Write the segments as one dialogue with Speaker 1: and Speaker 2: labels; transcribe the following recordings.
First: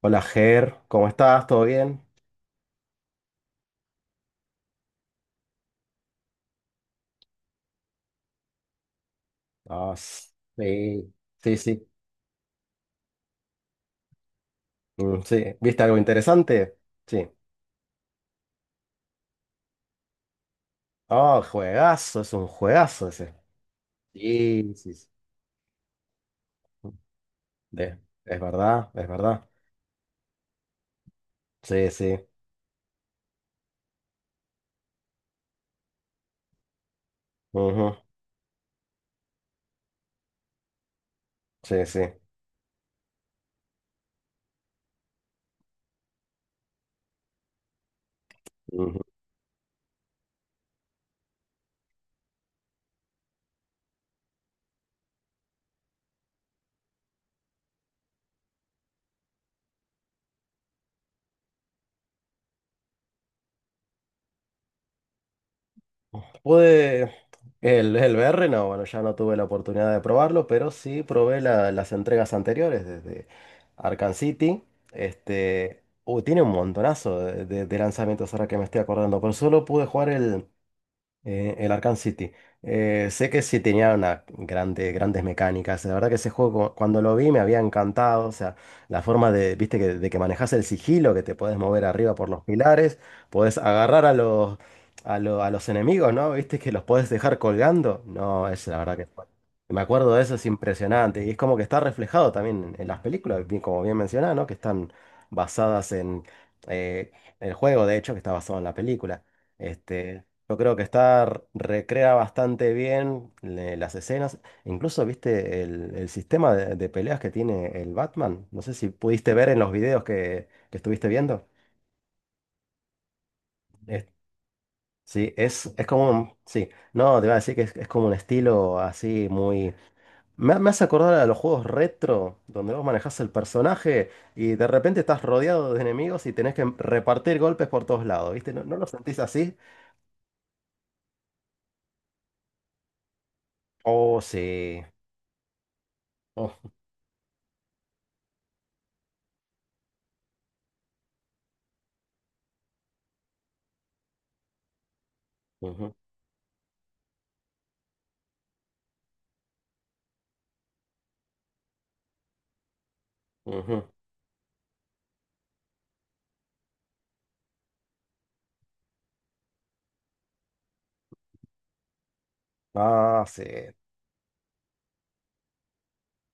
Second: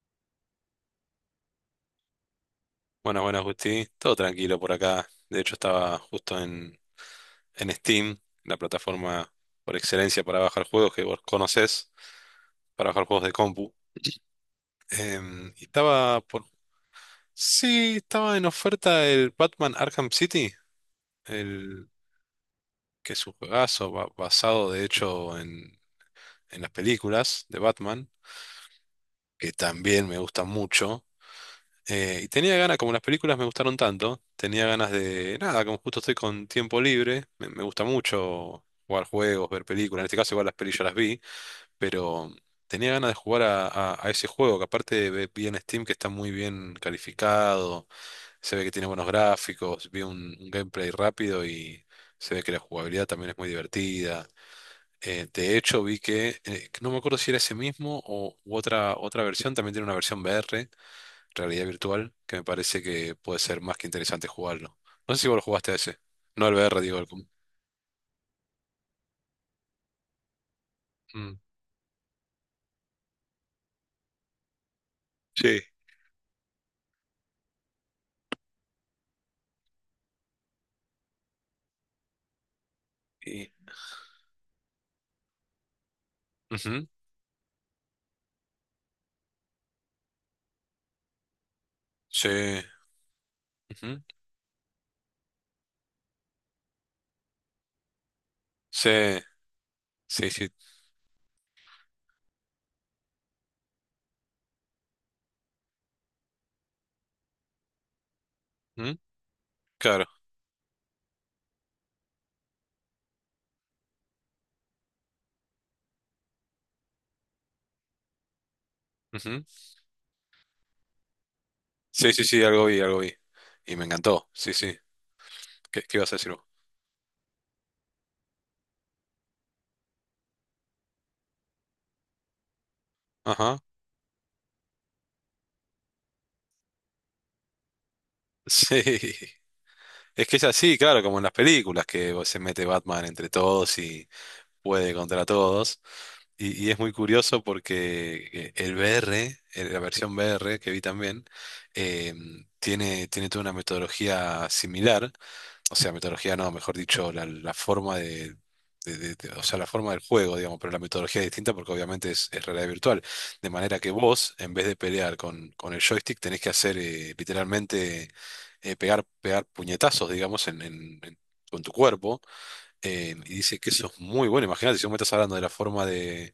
Speaker 1: Hola Ger, ¿cómo estás? ¿Todo bien?
Speaker 2: Bueno, bueno, Justi, todo tranquilo por acá. De hecho, estaba justo en Steam, la plataforma por
Speaker 1: Ah,
Speaker 2: excelencia para bajar juegos que
Speaker 1: sí,
Speaker 2: vos
Speaker 1: sí, sí,
Speaker 2: conocés, para bajar juegos de compu.
Speaker 1: mm, sí.
Speaker 2: Y
Speaker 1: ¿Viste algo
Speaker 2: estaba por.
Speaker 1: interesante? Sí.
Speaker 2: Sí, estaba en oferta el Batman Arkham City,
Speaker 1: Oh,
Speaker 2: el
Speaker 1: juegazo, es un juegazo
Speaker 2: que es un
Speaker 1: ese.
Speaker 2: juegazo basado
Speaker 1: Sí,
Speaker 2: de
Speaker 1: sí, sí.
Speaker 2: hecho en las películas de
Speaker 1: De-
Speaker 2: Batman,
Speaker 1: es verdad, es verdad.
Speaker 2: que también me gusta mucho.
Speaker 1: Sí, sí.
Speaker 2: Y tenía ganas, como las películas me gustaron tanto, tenía ganas de, nada, como justo estoy con tiempo libre, me gusta
Speaker 1: Ujú.
Speaker 2: mucho jugar juegos, ver películas, en este caso igual las pelis ya las vi,
Speaker 1: Sí, sí.
Speaker 2: pero tenía ganas de jugar a ese juego, que aparte vi en Steam que está muy bien calificado, se ve que tiene buenos gráficos, vi un gameplay rápido y se ve que la jugabilidad también es muy divertida. De hecho, vi que no me acuerdo si era ese mismo o u otra versión, también tiene una versión VR realidad virtual, que me parece que puede ser más que interesante jugarlo. No sé si vos lo jugaste a ese. No al VR, digo, al
Speaker 1: Pude
Speaker 2: com-
Speaker 1: el VR, no, bueno, ya no tuve la oportunidad de probarlo, pero sí
Speaker 2: Mm.
Speaker 1: probé las entregas anteriores desde Arkham City.
Speaker 2: Sí.
Speaker 1: Este, uy, tiene un montonazo de, de lanzamientos ahora que me estoy acordando, pero solo pude jugar el Arkham City. Sé que
Speaker 2: Y.
Speaker 1: sí tenía unas grandes grandes mecánicas. La verdad que ese juego,
Speaker 2: Ujú.
Speaker 1: cuando lo vi, me había encantado. O sea, la forma de, viste, que, de que manejas el sigilo, que te podés mover arriba por
Speaker 2: Sí.
Speaker 1: los pilares, podés
Speaker 2: Ujú.
Speaker 1: agarrar a los, a los enemigos, ¿no? Viste que los podés dejar colgando. No, es la
Speaker 2: Sí.
Speaker 1: verdad que me acuerdo de
Speaker 2: Sí,
Speaker 1: eso, es
Speaker 2: sí.
Speaker 1: impresionante. Y es como que está reflejado también en las películas, como bien mencionaba, ¿no? Que están basadas en eh, el juego, de hecho, que está basado en la
Speaker 2: Ujú.
Speaker 1: película.
Speaker 2: Claro.
Speaker 1: Este. Yo creo que está, recrea bastante bien las escenas. Incluso viste el sistema de peleas que tiene el Batman. No sé si pudiste
Speaker 2: Ujú.
Speaker 1: ver en los videos que estuviste viendo.
Speaker 2: Sí, sí, sí, algo vi, algo vi. Y me
Speaker 1: Es-
Speaker 2: encantó. Sí, sí.
Speaker 1: sí, es,
Speaker 2: ¿Qué,
Speaker 1: es
Speaker 2: qué
Speaker 1: como
Speaker 2: ibas a decir vos?
Speaker 1: sí, no, te iba a decir que es como un estilo así muy. Me hace acordar a los juegos retro, donde vos manejás el
Speaker 2: Ajá.
Speaker 1: personaje y de repente estás rodeado de enemigos y tenés que repartir golpes por todos lados, ¿viste? ¿No, no
Speaker 2: Sí.
Speaker 1: lo sentís así?
Speaker 2: Es que es así, claro, como en las películas, que se mete Batman entre todos y
Speaker 1: Oh, sí.
Speaker 2: puede contra todos.
Speaker 1: Oh.
Speaker 2: Y es muy curioso porque el VR, la versión VR que vi también, eh, tiene toda una metodología similar, o sea,
Speaker 1: Ujú,
Speaker 2: metodología no, mejor dicho, la forma o sea, la forma del juego, digamos, pero la metodología es distinta porque obviamente es realidad virtual. De manera
Speaker 1: ujú.
Speaker 2: que vos, en vez de pelear con el joystick, tenés que hacer literalmente pegar puñetazos, digamos, con tu cuerpo,
Speaker 1: Ah,
Speaker 2: y
Speaker 1: sí,
Speaker 2: dice que eso es muy bueno. Imagínate si vos me estás hablando de la forma de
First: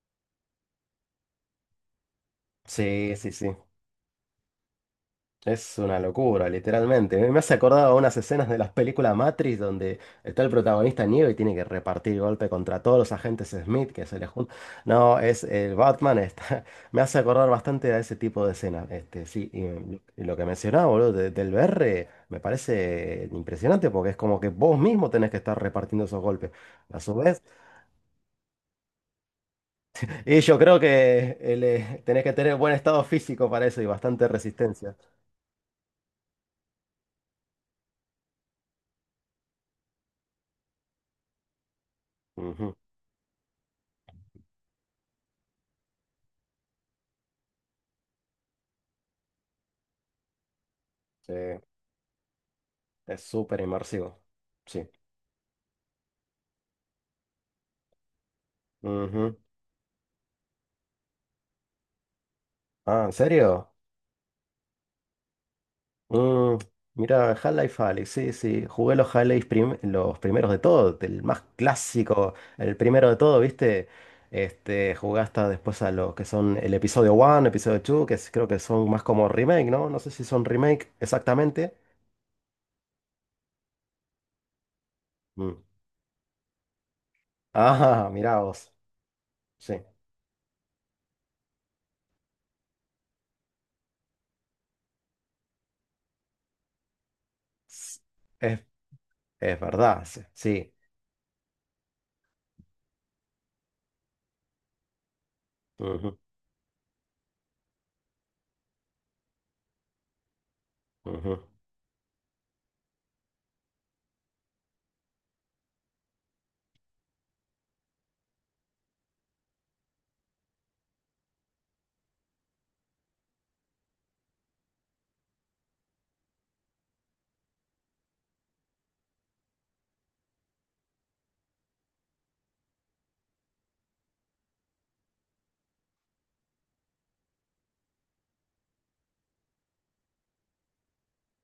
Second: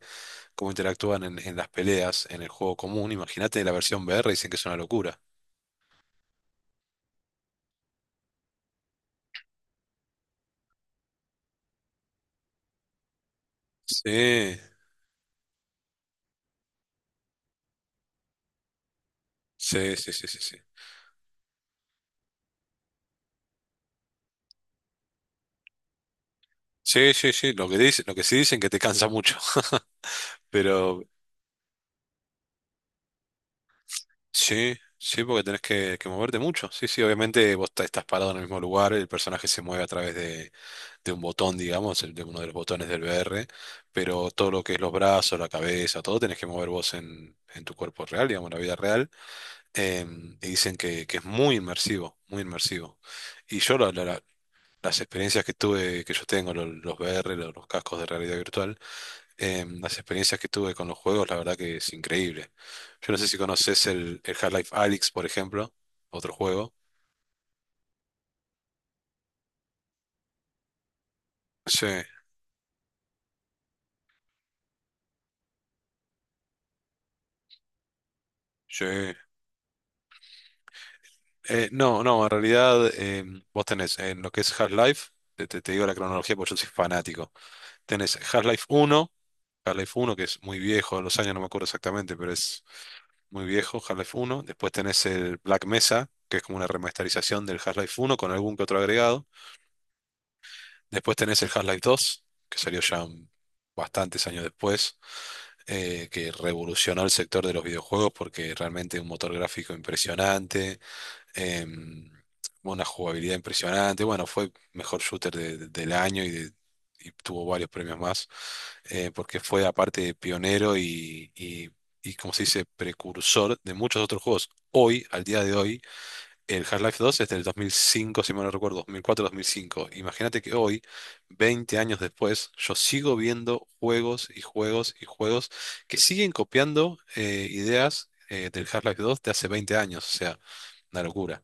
Speaker 2: cómo interactúan en las peleas, en el juego común.
Speaker 1: sí, sí, sí.
Speaker 2: Imagínate la versión VR, dicen que es una locura.
Speaker 1: Es una locura, literalmente. Me hace acordar a unas escenas de las películas Matrix donde está el protagonista Neo y tiene que repartir golpe contra todos los agentes Smith que se le juntan.
Speaker 2: Sí,
Speaker 1: No, es el Batman. Está. Me hace acordar bastante a ese tipo de escenas. Este, sí, y,
Speaker 2: sí,
Speaker 1: mm,
Speaker 2: sí,
Speaker 1: y
Speaker 2: sí,
Speaker 1: lo
Speaker 2: sí,
Speaker 1: que
Speaker 2: sí.
Speaker 1: mencionaba, boludo, del BR me parece impresionante porque es como que vos mismo tenés que estar repartiendo esos golpes. A su
Speaker 2: Sí, sí,
Speaker 1: vez,
Speaker 2: sí, lo que dice, lo que sí dicen que te cansa mucho.
Speaker 1: y yo creo
Speaker 2: Pero
Speaker 1: que tenés que tener buen estado físico para eso y bastante
Speaker 2: sí,
Speaker 1: resistencia.
Speaker 2: sí, porque tenés que moverte mucho. Sí, sí, obviamente vos estás parado en el mismo lugar, el personaje se mueve a través de un botón, digamos, de uno de los
Speaker 1: Ujú.
Speaker 2: botones del VR, pero todo lo que es los brazos, la cabeza, todo tenés que mover vos en tu cuerpo real, digamos, en la vida real. Y dicen que es
Speaker 1: Sí,
Speaker 2: muy inmersivo, muy inmersivo.
Speaker 1: es súper
Speaker 2: Y yo
Speaker 1: inmersivo. Sí.
Speaker 2: las experiencias que tuve, que yo tengo, los VR, los cascos de realidad virtual,
Speaker 1: Ujú.
Speaker 2: las experiencias que tuve con los juegos, la verdad que es increíble.
Speaker 1: Ah,
Speaker 2: Yo
Speaker 1: ¿en
Speaker 2: no sé si
Speaker 1: serio?
Speaker 2: conoces el Half-Life Alyx, por ejemplo, otro
Speaker 1: Mm,
Speaker 2: juego.
Speaker 1: mira, Half-Life Alyx, sí, sí. Jugué los Half-Life los primeros de todo, el más
Speaker 2: Sí,
Speaker 1: clásico, el primero de todo, ¿viste? Este, jugué hasta después a lo que son el episodio 1, episodio 2, que creo que
Speaker 2: sí.
Speaker 1: son más como remake, ¿no? No sé si son remake
Speaker 2: Eh,
Speaker 1: exactamente.
Speaker 2: no, no, en realidad vos tenés en lo que es Half-Life, te, te-
Speaker 1: Mm.
Speaker 2: te digo la cronología porque yo soy fanático.
Speaker 1: Ah,
Speaker 2: Tenés
Speaker 1: mirá
Speaker 2: Half-Life
Speaker 1: vos.
Speaker 2: uno
Speaker 1: Sí.
Speaker 2: Half-Life uno que es muy viejo, los años no me acuerdo exactamente, pero es muy viejo, Half-Life Uno. Después tenés el Black Mesa, que es como una remasterización del
Speaker 1: S-
Speaker 2: Half-Life Uno con algún
Speaker 1: Es,
Speaker 2: que otro agregado.
Speaker 1: es verdad, sí. Sí.
Speaker 2: Después tenés el Half-Life 2 que salió ya bastantes años después,
Speaker 1: Ujú,
Speaker 2: que revolucionó el sector de los videojuegos porque realmente un motor gráfico impresionante,
Speaker 1: ujú.
Speaker 2: em, una jugabilidad impresionante. Bueno, fue mejor shooter del año y tuvo varios premios más, porque fue aparte pionero y, como se dice, precursor de muchos otros juegos. Hoy, al día de hoy, el Half-Life 2 es del 2005 si mal no recuerdo, dos dos mil cuatro mil cinco. Imagínate que hoy, 20 años después, yo sigo viendo juegos y juegos y juegos que siguen copiando ideas del Half-Life 2 de hace 20 años. O sea, una locura.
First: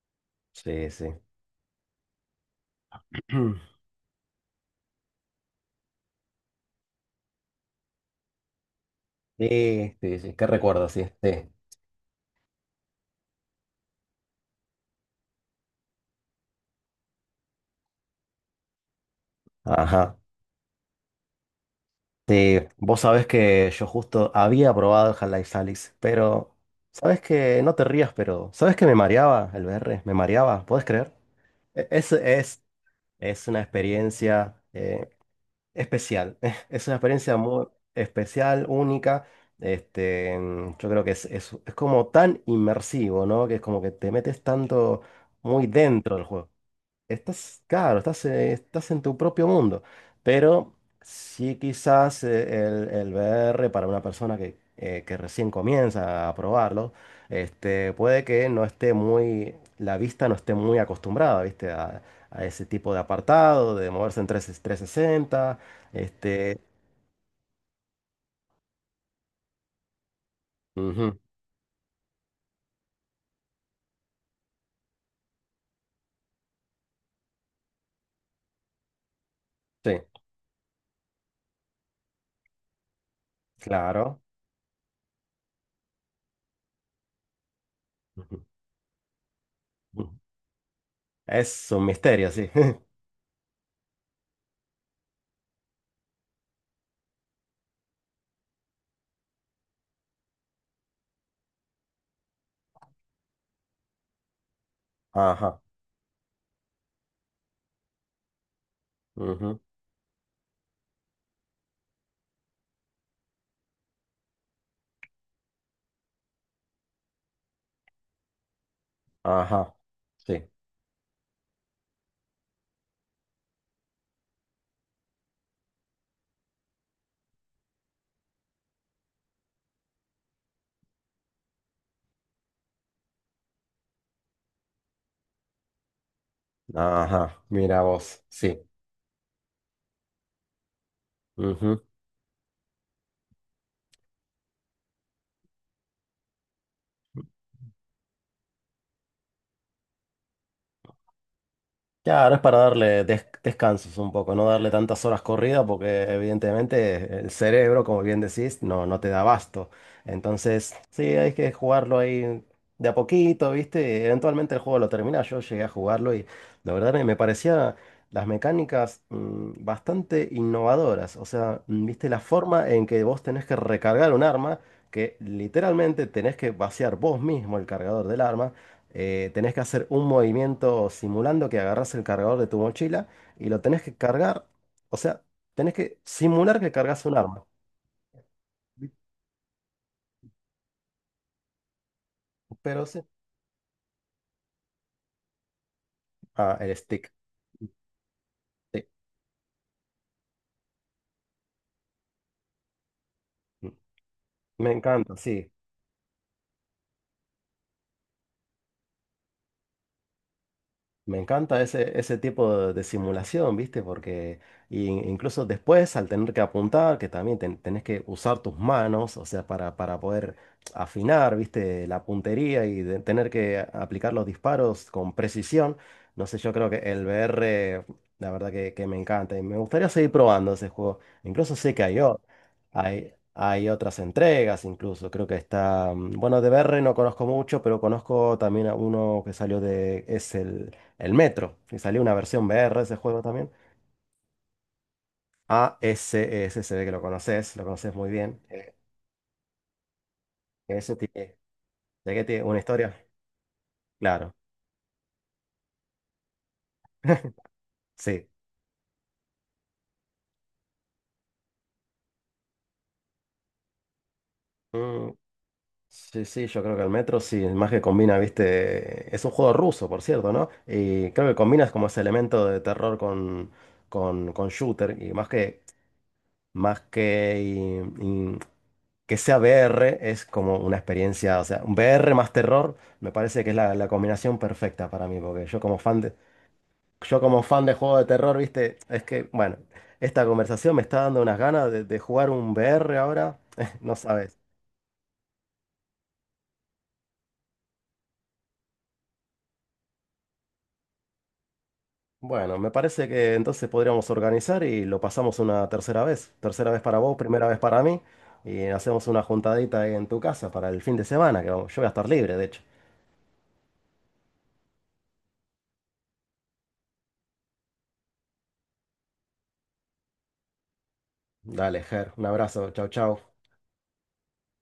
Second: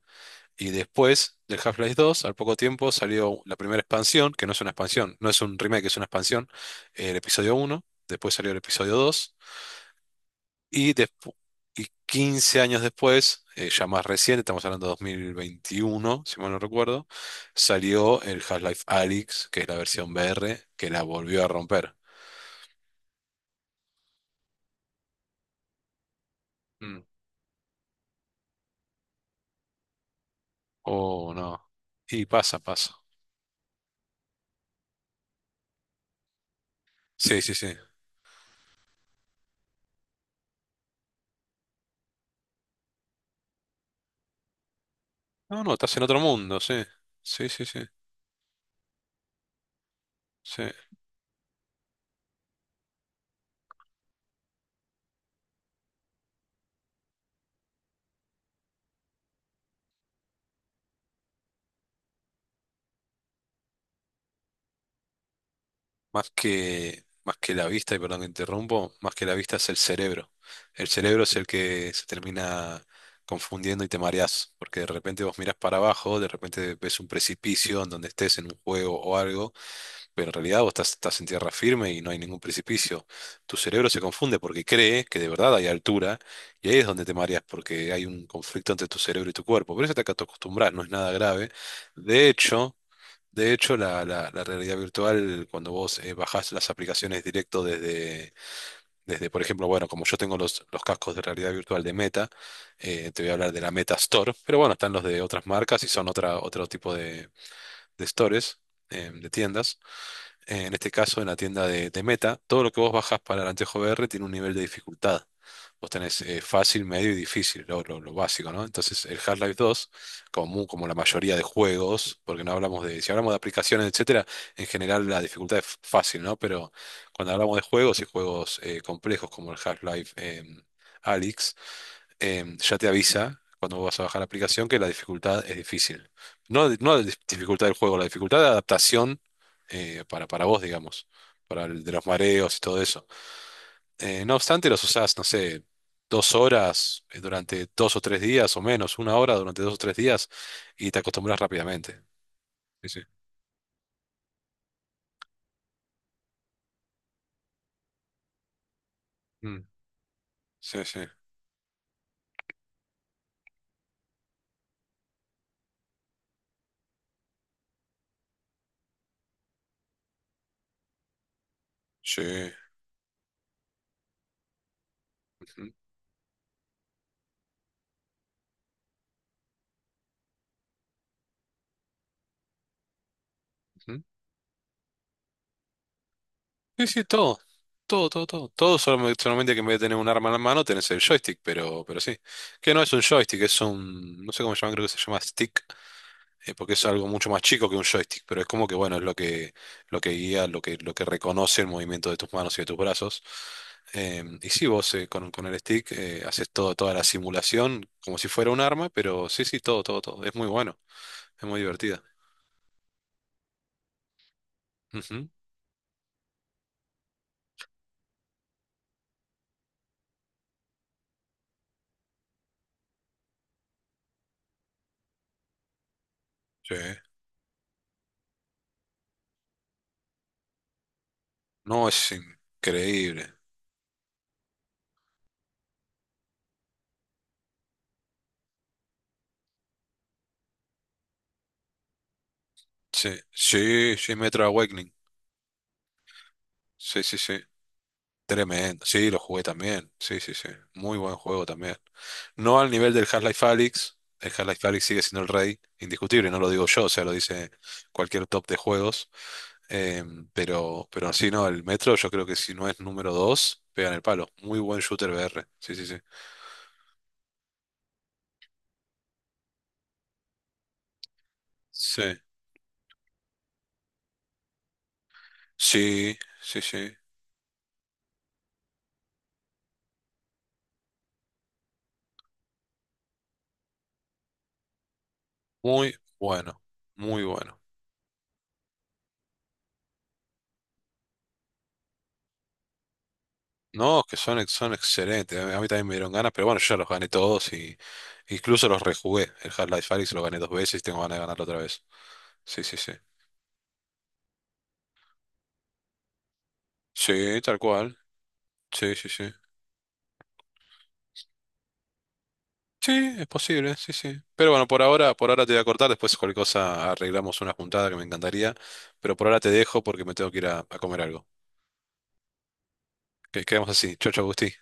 Speaker 2: Y
Speaker 1: Sí, sí.
Speaker 2: después del Half-Life 2, al poco tiempo, salió la primera expansión, que no es una expansión, no es un remake, es una expansión, el episodio uno. Después salió el episodio 2
Speaker 1: Sí, sí, sí, qué recuerdo,
Speaker 2: y,
Speaker 1: sí, sí.
Speaker 2: despu- y 15 años después, ya más reciente, estamos hablando de 2021, si mal no recuerdo, salió el Half-Life Alyx, que es la versión
Speaker 1: Ajá.
Speaker 2: VR, que la volvió a romper.
Speaker 1: Sí, vos sabés que yo justo había probado el Half-Life Alyx, pero
Speaker 2: Mm.
Speaker 1: sabés que no te rías, pero sabés que me mareaba el VR, me mareaba, ¿podés creer?
Speaker 2: Oh, no.
Speaker 1: E- Es,
Speaker 2: Y pasa,
Speaker 1: es,
Speaker 2: pasa.
Speaker 1: es una experiencia especial, es una experiencia
Speaker 2: Sí, sí,
Speaker 1: muy
Speaker 2: sí.
Speaker 1: especial, única. Este, yo creo que es como tan inmersivo, ¿no? Que es como que te metes tanto
Speaker 2: No,
Speaker 1: muy
Speaker 2: no, estás en
Speaker 1: dentro
Speaker 2: otro
Speaker 1: del juego.
Speaker 2: mundo, sí. Sí,
Speaker 1: Estás,
Speaker 2: sí, sí.
Speaker 1: claro, estás en tu propio mundo,
Speaker 2: Sí.
Speaker 1: pero sí quizás el VR para una persona que recién comienza a probarlo, este, puede que no esté muy, la vista no esté muy acostumbrada, ¿viste? A ese tipo de apartado, de moverse en 3, sesenta
Speaker 2: Más
Speaker 1: este,
Speaker 2: que, más que la vista, y perdón que interrumpo, más que la vista es el cerebro. El
Speaker 1: ujú,
Speaker 2: cerebro es el que se termina confundiendo y te mareás, porque de repente vos mirás para abajo, de repente ves un precipicio en donde estés en un juego o algo,
Speaker 1: sí,
Speaker 2: pero en realidad vos estás en tierra firme y no hay ningún precipicio. Tu cerebro se
Speaker 1: claro,
Speaker 2: confunde porque cree que de verdad hay altura, y ahí es donde te mareás, porque hay un
Speaker 1: ujú,
Speaker 2: conflicto entre tu cerebro y tu cuerpo. Pero eso te
Speaker 1: ujú.
Speaker 2: acostumbras, no es nada grave.
Speaker 1: Es un misterio,
Speaker 2: De
Speaker 1: sí.
Speaker 2: hecho. De hecho, la realidad virtual, cuando vos bajás las aplicaciones directo desde, por ejemplo, bueno, como yo tengo los cascos de realidad virtual de Meta, te voy a hablar de la Meta Store, pero bueno, están los de otras
Speaker 1: Ajá,
Speaker 2: marcas y son otra, otro tipo de stores, de
Speaker 1: ujú,
Speaker 2: tiendas, en este caso en la tienda de Meta, todo lo que vos bajas para el anteojo VR tiene un nivel de dificultad. Vos tenés fácil, medio y difícil, lo básico, ¿no? Entonces el Half-Life
Speaker 1: ajá,
Speaker 2: 2,
Speaker 1: sí,
Speaker 2: como la mayoría de juegos, porque no hablamos de, si hablamos de aplicaciones, etcétera, en general la dificultad es fácil, ¿no? Pero cuando hablamos de juegos y juegos complejos como el Half-Life, Alyx, ya te avisa cuando vas a bajar la aplicación que la dificultad es difícil. No, no la
Speaker 1: ajá,
Speaker 2: dificultad del
Speaker 1: mira
Speaker 2: juego, la
Speaker 1: vos,
Speaker 2: dificultad de
Speaker 1: sí.
Speaker 2: adaptación, para, vos, digamos, para
Speaker 1: Ujú.
Speaker 2: el de los mareos y todo eso. No obstante, los usás, no sé, 2 horas durante 2 o 3 días o menos, una hora durante 2 o 3 días y te acostumbras rápidamente.
Speaker 1: Claro, es para
Speaker 2: Sí, sí.
Speaker 1: darle descansos un poco, no darle tantas horas corridas porque evidentemente el cerebro, como bien decís, no, no te da
Speaker 2: Mm,
Speaker 1: abasto. Entonces,
Speaker 2: sí, sí.
Speaker 1: sí, hay que jugarlo ahí de a poquito, ¿viste? Eventualmente el juego lo termina. Yo llegué a jugarlo y la verdad me parecía las mecánicas bastante innovadoras. O sea, ¿viste? La
Speaker 2: Sí.
Speaker 1: forma en que vos tenés que recargar un arma, que
Speaker 2: Ujú,
Speaker 1: literalmente tenés que vaciar vos mismo el cargador del arma. Tenés que hacer un movimiento simulando que agarras el cargador de tu mochila y lo tenés que
Speaker 2: ujú.
Speaker 1: cargar. O sea, tenés que simular que
Speaker 2: Sí,
Speaker 1: cargas
Speaker 2: sí,
Speaker 1: un
Speaker 2: todo.
Speaker 1: arma.
Speaker 2: Todo, todo, todo. Todo solamente, solamente que en vez de tener un arma en la mano tenés el joystick, pero sí. Que no
Speaker 1: Pero
Speaker 2: es
Speaker 1: sí.
Speaker 2: un joystick, es un. No sé cómo se llama, creo que se llama stick,
Speaker 1: Ah,
Speaker 2: porque
Speaker 1: el
Speaker 2: es algo
Speaker 1: stick.
Speaker 2: mucho más chico que un joystick, pero es como que,
Speaker 1: Sí.
Speaker 2: bueno, es lo que guía, lo que reconoce el movimiento de tus manos y de tus brazos. Y sí,
Speaker 1: Me
Speaker 2: vos
Speaker 1: encanta,
Speaker 2: con
Speaker 1: sí.
Speaker 2: el stick, haces todo, toda la simulación como si fuera un arma, pero sí, sí, todo, todo, todo. Es muy bueno,
Speaker 1: Me
Speaker 2: es muy
Speaker 1: encanta ese,
Speaker 2: divertida.
Speaker 1: ese tipo de simulación, ¿viste? Porque
Speaker 2: Ujú,
Speaker 1: incluso después, al tener que apuntar, que también tenés que usar tus manos, o sea, para poder afinar, ¿viste? La puntería y tener que aplicar los disparos con precisión. No sé, yo creo
Speaker 2: sí.
Speaker 1: que el VR, la verdad que me encanta y me gustaría seguir probando ese juego. Incluso sé
Speaker 2: No,
Speaker 1: que hay,
Speaker 2: es
Speaker 1: hay,
Speaker 2: increíble.
Speaker 1: hay otras entregas, incluso creo que está, bueno, de VR no conozco mucho, pero conozco también a uno que salió de, es el Metro, y salió una versión VR de ese
Speaker 2: Sí,
Speaker 1: juego también.
Speaker 2: sí, sí, Metro Awakening.
Speaker 1: A ese, ese se ve que
Speaker 2: Sí, sí, sí.
Speaker 1: lo conoces muy bien.
Speaker 2: Tremendo. Sí, lo jugué también. Sí, sí, sí.
Speaker 1: Ese
Speaker 2: Muy buen
Speaker 1: tiene,
Speaker 2: juego también.
Speaker 1: ¿de qué tiene una
Speaker 2: No al nivel
Speaker 1: historia?
Speaker 2: del Half-Life Alyx. El
Speaker 1: Claro,
Speaker 2: Half-Life Alyx sigue siendo el rey, indiscutible, no lo digo yo, o sea, lo dice cualquier
Speaker 1: sí.
Speaker 2: top de juegos. Pero sí, no, el Metro yo creo que si no es número dos pega en el palo. Muy buen shooter
Speaker 1: Mm,
Speaker 2: VR. Sí, sí, sí.
Speaker 1: sí, sí, yo creo que el Metro sí, más que combina, viste, es un juego ruso, por cierto, ¿no? Y creo que combinas como ese
Speaker 2: Sí,
Speaker 1: elemento de terror con, con shooter, y más que,
Speaker 2: sí, sí,
Speaker 1: más
Speaker 2: sí.
Speaker 1: que, y- y que sea VR, es como una experiencia, o sea, un VR más terror, me parece que es la combinación perfecta para mí, porque yo como
Speaker 2: Muy
Speaker 1: fan
Speaker 2: bueno,
Speaker 1: Yo
Speaker 2: muy
Speaker 1: como
Speaker 2: bueno.
Speaker 1: fan de juego de terror, viste, es que, bueno, esta conversación me está dando unas ganas de jugar un VR ahora, no
Speaker 2: No, que son,
Speaker 1: sabes.
Speaker 2: son excelentes. A mí también me dieron ganas, pero bueno, yo ya los gané todos y incluso los rejugué. El Half-Life Alyx lo gané dos veces y tengo ganas de ganarlo otra vez.
Speaker 1: Bueno,
Speaker 2: Sí,
Speaker 1: me
Speaker 2: sí, sí.
Speaker 1: parece que entonces podríamos organizar y lo pasamos una tercera vez. Tercera vez para vos,
Speaker 2: Sí,
Speaker 1: primera vez
Speaker 2: tal
Speaker 1: para
Speaker 2: cual.
Speaker 1: mí. Y
Speaker 2: Sí,
Speaker 1: hacemos
Speaker 2: sí,
Speaker 1: una
Speaker 2: sí.
Speaker 1: juntadita ahí en tu casa para el fin de semana, que yo voy a estar libre, de hecho.
Speaker 2: Sí, es posible, sí, sí. Pero bueno, por ahora te voy a cortar, después cualquier cosa arreglamos una juntada que me encantaría, pero por ahora te dejo porque me tengo que ir a comer algo.
Speaker 1: Dale, Ger, un abrazo, chau, chau.
Speaker 2: Que quedamos así. Chau, chau, Agustín.